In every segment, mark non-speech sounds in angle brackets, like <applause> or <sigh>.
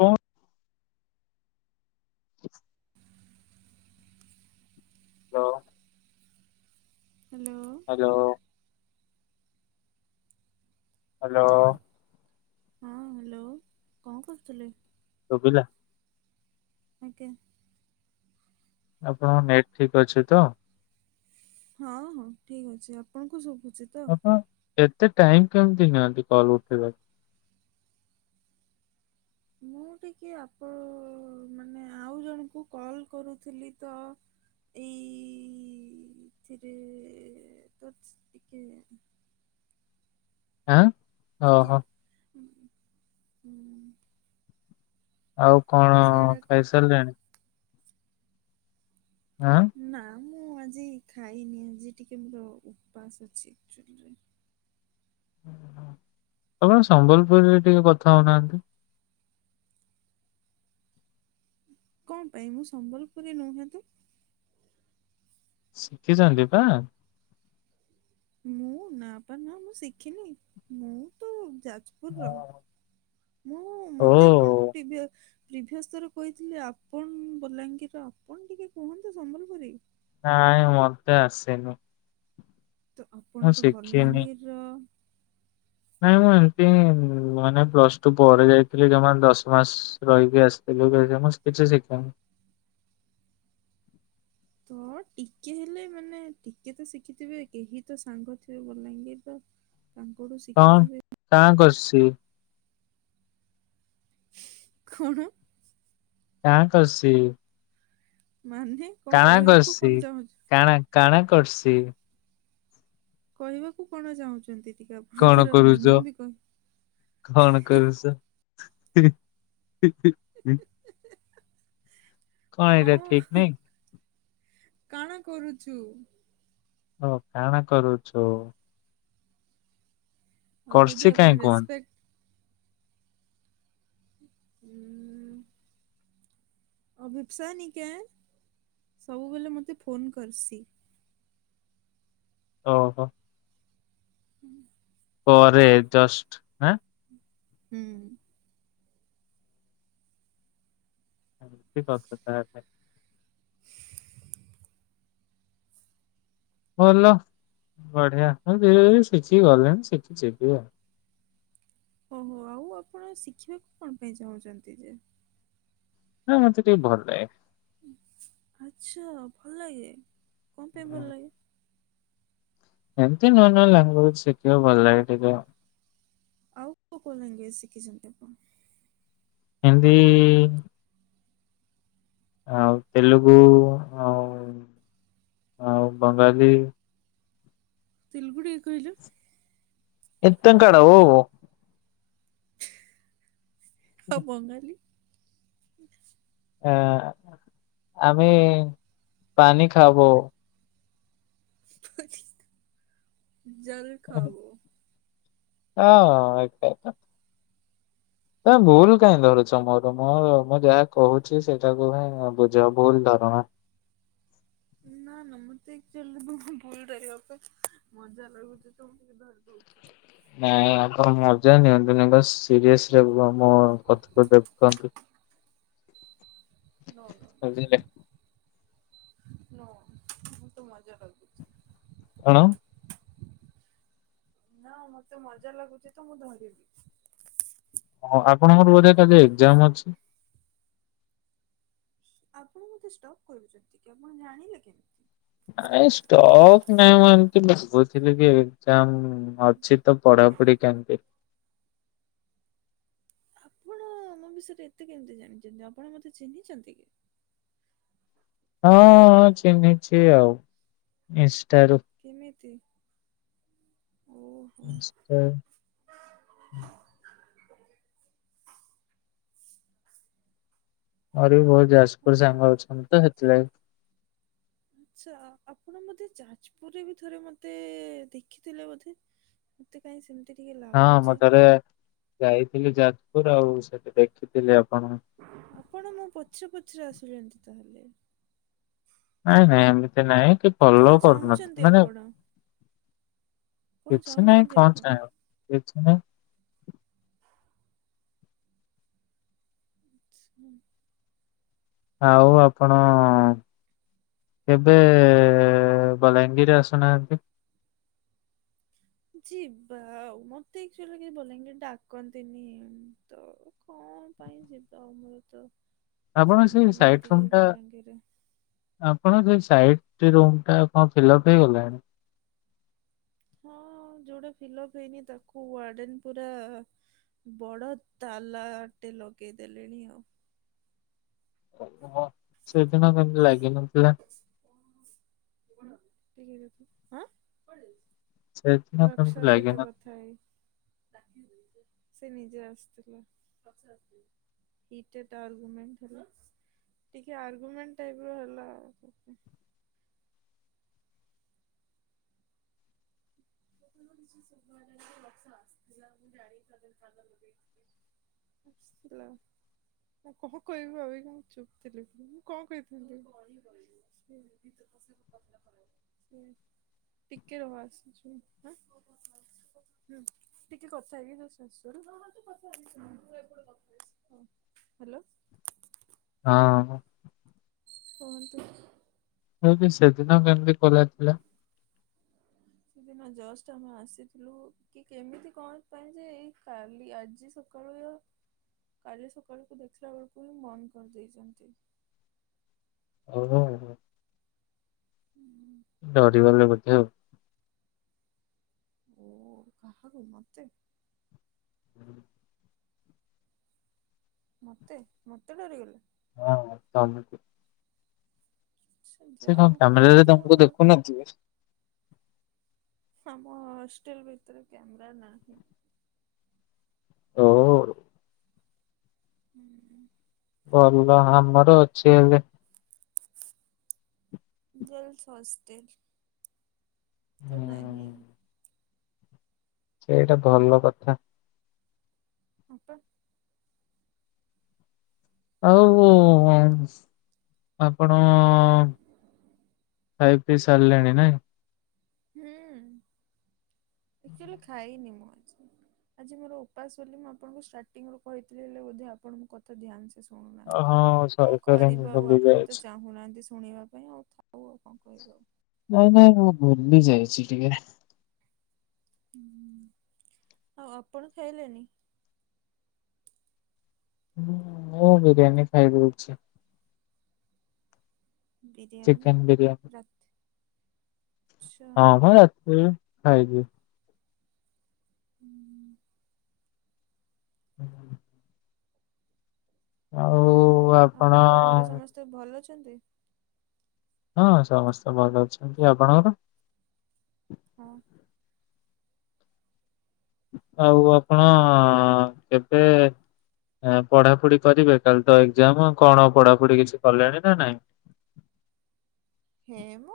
ହୁଁ। Hello. Hello. Hello. Hello. ହଁ hello କଣ କରୁଥିଲେ? ସୁବିଲା? ଆଜ୍ଞା। ଆପଣଙ୍କ ନେଟ୍ ଠିକ୍ ଅଛି ତ? ହଁ ହଁ ଠିକ୍ ଅଛି ଆପଣଙ୍କୁ ସୁବୁଛି? ଆପଣ ଏତେ ଟାଇମ୍ କେମିତି ନିଅନ୍ତି କଲ୍ ଉଠେଇବାକୁ। ମୁଁ ଟିକେ ଆପଣ ମାନେ ଆଉ ଜଣଙ୍କୁ କଲ୍ କରୁଥିଲି ତ। ଏଇଥିରେ ତ ଟିକେ ଆଁ? ଟିକେ ଓହୋ ହୁଁ। ଆଉ କଣ ତ ସେଇଟା ଖାଇ ସାରିଲେଣି? ଆଁ? ନା ମୁଁ ଆଜି ଖାଇନି ଆଜି ଟିକେ ମୋର ଉପାସ ଅଛି ଆକ୍‌ଚୁଆଲିରେ ଆପଣ ସମ୍ବଲପୁରିରେ ଟିକେ କଥା ହଉନାହାନ୍ତି? କଣ ପାଇଁ ମୁଁ ସମ୍ବଲପୁରି ନୁହେନ୍ତ? ଶିଖିଛନ୍ତି ତ? ମୁଁ ନା ପା ନା ମୁଁ ଶିଖିନି ମୁଁ ତ ଯାଜପୁ ପୁର ର ମୁଁ ଓ ମତେ ଆପଣ ପ୍ରିଭି ପ୍ରିଭିୟସ୍ ଥର କହିଥିଲେ ଆପଣ ବଲାଙ୍ଗୀର ର ଆପଣ ଟିକେ କୁହନ୍ତୁ ସମ୍ବଲପୁରୀ? ନାଇଁ ମତେ ଆସେନି। ତ ଆପଣ ମୁଁ ତ ଶିଖିନି। ବଲାଙ୍ଗୀରର। ନାଇଁ ମୁଁ ଏମିତି ହିଁ ମାନେ ପ୍ଲସ ଟୁ ପରେ ଯାଇଥିଲି ଯମା ଦଶ ମାସ ରହିକି ଆସିଥିଲି ଯେ ମୁ କିଛି ଶିଖିନି। ତ ଟିକେ ହେଲେ ମାନେ ଟିକେ ତ ଶିଖିଥିବେ କେହି ତ ସାଙ୍ଗ ଥିବେ ବଲାଙ୍ଗୀରି ର। ତାଙ୍କଠୁ ଶିଖିଥିବେ। ତା ଙ୍କସି ଖଣ? ଟାଁକଷି ମାନେ କଣ କହିବାକୁ କରସି? କଣ ଚାହୁଁଛ? କାଣା କାଣା କରୁସି? କହିବାକୁ କଣ ଚାହୁଁଛନ୍ତି ଟିକେ ଆପ କଣ କରୁଛ? କଣ କରୁଚ? କଣ ଏଇଟା ଠିକ୍ କଣ? ନାଇଁ କାଣା କରୁଚୁ? ହଁ, କାଣା କରୁଛୁ? ଆଉ କରସି ଯଦି କାହିଁ ଆପଣ କୁହନ୍ତି? ରେସପେକ୍ଟ ହୁଁ। ଅଭିପସାନି କେ ସବୁବେଳେ ମୋତେ ଫୋନ କରିସି। ଓହୋ! ପରେ ଜଷ୍ଟ ଆଁ ହୁଁ। <unintelligible> ଭଲ ବଢିଆ ମୁଁ ଧୀରେ ଧୀରେ ଶିଖି ଗଲିନି ଶିଖି ଯିବି ଆଉ। ଓହୋ ଆଉ ଆପଣ ଶିଖିବାକୁ କଣ ପାଇଁ ଚାହୁଁଛନ୍ତି ଯେ? ନାଇଁ ମତେ ଟିକେ ଭଲ ଲାଗେ। ଆଚ୍ଛା ଭଲ ଲାଗେ କଣ ପାଇଁ ଭଲ ଲାଗେ? ଏମିତି ନୂଆ ନୂଆ ଲାଙ୍ଗୁଏଜ ଶିଖିବାକୁ ଭଲ ଲାଗେ ଟିକେ ଆଉ। ଆଉ କୋଉ କୋଉ ଲାଙ୍ଗୁଏଜ ଶିଖିଛନ୍ତି ଆପଣ? ହିନ୍ଦୀ। ଆଉ ତେଲୁଗୁ ଆଉ ଆଉ ବଙ୍ଗାଲି। ତେଲୁଗୁ ଟିକେ କହିଲୁ? ଏତେ ଙ୍କାଡୋ ଓ ଓ। ଆଉ ବଙ୍ଗାଲି? ଆ ଆମେ ପାଣିି ଖାବୋ। ଜଲ ଖାବୋ। ହଁ ଏକାତା। ତମେ ଭୁଲ କାଇଁ ଧରୁଛ ମୋର ମୋ ମୁଁ ଯାହା କହୁଛି ସେଇଟାକୁ ହିଁ ବୁଝ ଭୁଲ ଧରନା। ନା ନା ମତେ ଆକଚୁଆଲି ଭୁଲ ଧରିବା ପାଇଁ ମଜା ଲାଗୁଛି ତ ଧରି ଦଉଛି। ନାଇଁ ଆପଣ ମଜା ନିଅନ୍ତୁନି ବାସ୍ ସିରିଏସ ରେ ମୋ କଥାକୁ ଦେଖନ୍ତୁ। ନୋ ନୋ ବୁଝିଲେ ନୋ ନୋ ମୁଁ ତ ମଜା ଲାଗୁଚି। କଣ? ନା ମତେ ମଜା ଲାଗୁଛି ତ ମୁଁ ଧରିବି। ହଁ ଆପଣଙ୍କର ବଧେ କାଲି ଏକ୍ଜାମ ଅଛି? ଆପଣ ମତେ ଷ୍ଟକ୍ କରୁଛନ୍ତି କି ଆପଣ ଜାଣିଲେ କେମିତି? ନାଇ ଷ୍ଟକ ନାଇଁ ମୁଁ ଏମିତି ବସ କହୁଥିଲି କି ଏକ୍ଜାମ ଅଛି ତ ପଢାପଢି କେମିତି ଆପଣ ଆମ ବିଷୟରେ ଏତେ କେମିତି ଜାଣିଛନ୍ତି ଆପଣ ମତେ ଚିହ୍ନିଛନ୍ତି କି? ହଁ ହଁ ଚିହ୍ନିଛି ଆଉ ଇନଷ୍ଟାରୁ। କେମିତି ଓହ ଇନଷ୍ଟା ସରୀ ବହୁତ ଯାଜପୁର ହଉ। ସାଙ୍ଗ ଅଛନ୍ତି ତ ସେଥିଲାଗି। ଆଚ୍ଛା ଆପଣ ବୋଧେ ଯାଜପୁରରେ ବି ଥରେ ମତେ ଦେଖିଥିଲେ ବୋଧେ। ମତେ କାହିଁ ସେମିତି ଟିକେ ହଁ ମୁଁ ଲାଗୁଚି। ଥରେ ଯାଇଥିଲି ଯାଜପୁର ଆଉ ସେଠି ଦେଖିଥିଲି ଆପଣଙ୍କୁ। ଆପଣ ମୋ ପଛରେ ପଛରେ ଆସୁଛନ୍ତି ତାହାଲେ? ନାଇଁ ନାଇଁ ଏମିତି ନାଇଁ କି କଣ ଫଲୋ କରୁନାହାନ୍ତି ଚାହୁଁଛନ୍ତି ମାନେ ଆପଣ କଣ କିଛି ନାହିଁ ଚାହୁଁଛନ୍ତି କଣ ଆପଣ ଚାହିଁବ। କିଛି ନାହିଁ। ଆଚ୍ଛା। ଆଉ ଆପଣ କେବେ ବଲାଙ୍ଗୀର ଆସୁନାହାନ୍ତି? ଯିବା ଆଉ ମତେ ଆକଚୁଆଲି କେବେ ବଲାଙ୍ଗୀର ଡାକନ୍ତିନି ତ କଣ ପାଇଁ ଯିବା ଆମର ତ ଆପଣ ସାଙ୍ଗ ସେଇ ନାହାନ୍ତି ସାଇଟ ରୁମ କେହି ଟା ବଲାଙ୍ଗୀରରେ ଆପଣଙ୍କ ସେ ସାଇଡ ରୁମ ଟା କଣ ଫିଲପ୍ ହେଇଗଲାଣି? ହଁ ଯୋଉଟା ଫିଲପ ହେଇନି ତାକୁ ୱାର୍ଡେନ ପୁରା ବଡ଼ ତାଲାଟେ ଲଗେଇଦେଲେଣି ଆଉ। ସେଦିନ କେମିତି ଲାଗିନଥିଲା। ହୁଁ ଟିକେ ରୁହ ତ ହଁ ସେଦିନ କେମିତି ରକ୍ଷା ସହିତ ଲାଗିନ କଥା ହେଇ। ସେ ନିଜେ ଆସିଥିଲା। ହିଟଡ ଆର୍ଗୁମେଣ୍ଟ ହେଲା। ଟିକେ ଆର୍ଗୁମେଣ୍ଟ ଟାଇପ ର ହେଲା। ମତେ ତ କିଛି ଶୁଭାଗଲାନି, ରକ୍ଷା ଆସିଥିଲା, ମୁଁ ଜାଣିକି ବୋଧେ କାନରେ ଲଗେଇଥିଲି। ଆସିଥିଲା। ମୁଁ କଣ କହିବି ଭାବିକି ମୁଁ ଚୁପ୍ ଥିଲି। ମୁଁ କଣ କହିଥାନ୍ତି? <unintelligible> <inaudible> ହୁଁ ଟିକେ ରୁହ ଆସୁଛିୁ ମୁ। <inaudible> ହୁଁ ଟିକେ କଥା ହେଇକି ଯଷ୍ଟ ଆସୁଛି ମୁ। ହଉ ହ୍ୟାଲୋ। ହଁ କୁହନ୍ତୁ। କେମିତି ସେଦିନ କେମିତି ଖୋଲା ଥିଲା। ସେଦିନ ଜଷ୍ଟ ଆମେ ଆସିଥିଲୁ କି କେମିତି କଣ ପାଇଁ ଯେ ଏଇ କାଲି ଆଜି ସ କଣ କହିଲ, କାଲି ସକାଳୁକୁ ଦେଖିଲା ବେଳକୁ ହିଁ ବନ୍ଦ କରିଦେଇଛନ୍ତି। <unintelligible> ହୁଁ ହୁଁ। ଡରିଗଲେ ବୋଧେ ଆଉ। କାହାକୁ ମତେ? <unintelligible> ମତେ ମତେ ଡରିଗଲେ। ହଁ ତମକୁ। ସେ ଯାହା କଣ ହଉ କ୍ୟାମେରା କେହି ରେ ତ ଗୋଟେ ତମକୁ ମତେ ଦେଖୁନଥିବେ। ଆମ ହଷ୍ଟେଲ ଭିତରେ କ୍ୟାମେରା ନାହିଁ। ଓ। ହୁଁ। ଭଲ ଆମର ଅଛି ହେଲେ। Girls hostel. ତ ନାହିଁ। ହୁଁ। ସେଇଟା ଭଲ କଥା। ହଁ ପା। ଆଉ ଆପଣ ଖାଇ ପି ସାରିଲେଣି ନାଇଁ। ହୁଁ ଆକଚୁଲି ଖାଇନି ମୁଁ ଆଜି ମୋର ଉପାସ ବୋଲି ମୁଁ ଆପଣଙ୍କୁ ଷ୍ଟାର୍ଟିଂ ରୁ କହିଥିଲି ହେଲେ ବୋଧେ ଆପଣ ମୋ କଥା ଧ୍ୟାନ ଶୁଣୁନାହାନ୍ତି, ହଁ ସରି କଣ ସରି ମୁଁ କରିବ ଆଉ ଭୁଲି ଆପଣ ତ ଯାଇଛି। ଚାହୁଁନାହାନ୍ତି ଶୁଣିବା ପାଇଁ ଆଉ ଥାଉ ଆପଣ କହିବି ଆଉ। ନାଇଁ ନାଇଁ ମୁଁ ଭୁଲି ଯାଇଛି ଟିକେ। ହୁଁ ଆଉ ଆପଣ ଖାଇଲେନି? ହୁଁ ମୁ ବିରିୟାନୀ ଖାଇଦେଇଛି। ବିରିୟାନୀ ଚିକେନ ବିରିୟାନୀ ହଁ ମ ରାଛ ରାତି ରେ ଖାଇଦିଏ। <unintelligible> ଆଉ ଆପଣ ଆପଣଙ୍କ ଘରେ ସମସ୍ତେ ଭଲ ଅଛନ୍ତି? ହଁ ସମସ୍ତେ ଭଲ ଅଛନ୍ତି, ଆପଣଙ୍କର? ହଁ। ଆଉ ଆପଣ କେବେ ପଢାପଢି କରିବେ କାଲି ତ ଏକ୍ଜାମ କଣ ପଢାପଢି କିଛି କଲେଣି ନା ନାଇଁ। ହେ ମୋ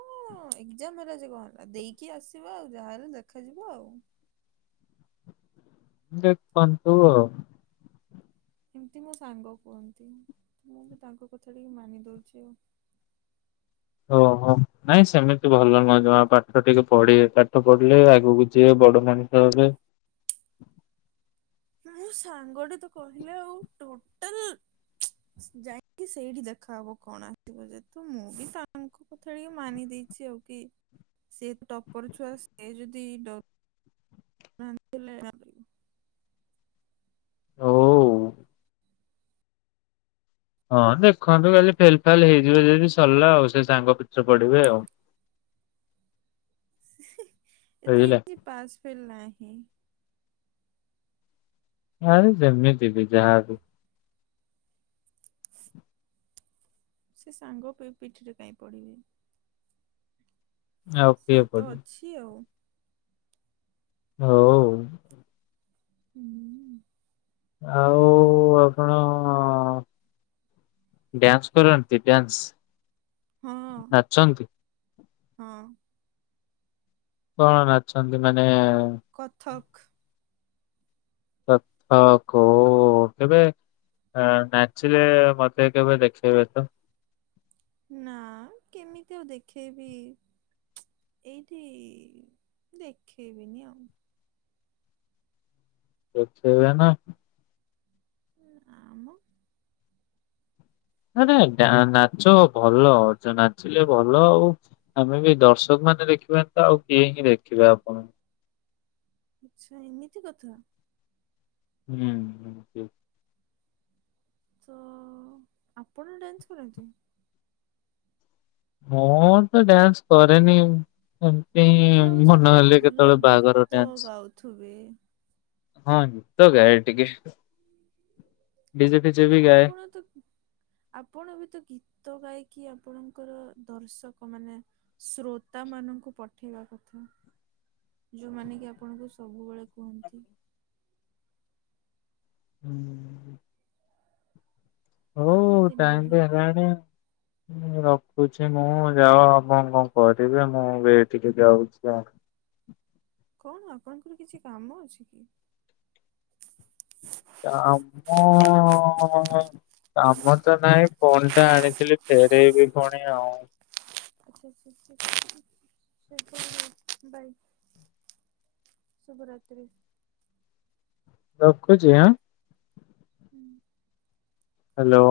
ଏଗଜାମ ହେଲା ଯେ କଣ ହେଲା ଦେଇକି ଆସିବା ଆଉ ଯାହାହେଲେ ଦେଖାଯିବ ଆଉ। ଦେଖନ୍ତୁ। ଏମିତି ମୋ ସାଙ୍ଗ କୁହନ୍ତି ମୁଁ ବି ତାଙ୍କ କଥା ଟିକେ ମାନି ଦଉଛି ଆଉ। ଓହୋ ନାଇଁ ସେମିତି ଭଲ ନୁହ ଜମା ପାଠ ଟିକେ ପଢିବେ ପାଠ ପଢିଲେ ଆଗକୁ ଯିବେ ବଡ ମ <unintelligible> ମୁଁ ସାଙ୍ଗଟେ ତ କହିଲା ଆଉ ଟୋଟାଲ ଯାଇକି ସେଇଠି ଦେଖାହବ କଣ ଆସିବ ଯେହେତୁ ମୁଁ ବି ତାଙ୍କ କଥା ଟିକେ ମାନି ଦେଇଛି ଆଉ। କି ସେ ତ ଟପର ଛୁଆ ସେ ଯଦିଡ ନାହାଁନ୍ତି <unintelligible> ଓ ଉ। ହଁ ଦେଖନ୍ତୁ କାଲି ଫେଲ ଫାଲ ହେଇଯିବେ ଯଦି ସରିଲା ଆଉ ସେ ସାଙ୍ଗ ପିଠୀ ରେ ପଡିବେ ଆଉ। ଏଥିରେ ବୁଝିଲେ କିଛି ପାସ୍ ଫେଲ ନାହିଁ। ଆରେ ଯେମିତି ବି ଯାହାବି। ସେ ସାଙ୍ଗ ପିଠିରେ କାଇଁ ପଡିବେ। ଆଉ କିଏ ସିଏ ତ ପଡିବ ଅଛି ଆଉ। ହଉ। ହୁଁ, ଆଉ ଆପଣ ଡ୍ୟାନ୍ସ କରନ୍ତି, ଡ୍ୟାନ୍ସ ହଁ ନାଚନ୍ତି? ହଁ। କଣ ନାଚନ୍ତି ମାନେ କଥକ। ତଥ ହଁ କୋ କେବେ ହଁ ନାଚିଲେ ମତେ କେବେ ଦେଖେଇବେତ? ନା କେମିତି ଆଉ ଦେଖେଇବି? ଏଇଠି ଦେଖେଇବିନି ଆଉ। ଦେଖେଇବେନା। ନାମୋ। ନାଁ ନାଇଁ ଡା ନାଚ ଭଲ ଯଉ ନାଚିଲେ ଭଲ ଆଉ। ଆମେବି ଦର୍ଶକ ମାନେ ଦେଖିବେନିତ ଆଉ କିଏହିଁ ଦେଖିବେ ଆପଣ ଆଚ୍ଛା ଏମିତି କଥା। ହୁଁ ଏମିତି। ତ ଆପଣ ଡ୍ୟାନ୍ସ କରନ୍ତି? ମୁଁତ ଡ୍ୟାନ୍ସ କରେନି ସେମି ତି ମତେ ଲାଗୁଛି ମନ ଆପଣ ହେଲେ ଭଲ କେତେବେଳେ ବାହାଘର ଗୀତ ଡ୍ୟାନ୍ସ ଗାଉଥିବେ ହଁ ଗୀତ ଗାଏ ଟିକେ। ଡିଜେ ଫିଜେ ବି ତ ଗାଏ। ଆପଣତ ଆପଣବିତ ଗୀତ ଗାଇକି ଆପଣଙ୍କର ଦର୍ଶକ ମାନେ ଶ୍ରୋତା ମାନଙ୍କୁ ପଠେଇବା କଥା। ଯୋଉମାନେକି ଆପଣଙ୍କୁ ସବୁବେଳେ କୁହନ୍ତି। ହୁଁ। ହଉ ପଠାନ୍ତିନି ବୋଧେ ଟାଇମିବି ହେଲାଣି ରଖୁଛି ମୁଁ ଯାଅ ଆପଣ କଣ କରିବେ ମୁଁ ଏଠିକି ଯାଉଛି ଆଉ। କଣ ଆପଣଙ୍କର କିଛି କାମ ଅଛିକି? କାମ କାମତ ନାଇଁ ଫୋନଟା ଆଣିଥିଲି ଫେରଇବି ପୁଣି ଆଉ। ଆଛା ଆଛା ବାଇ <unintelligible> ଶୁଭ ରାତ୍ରି। ରଖୁଚି ଆଃ। ହୁଁ। ହାଲୋ।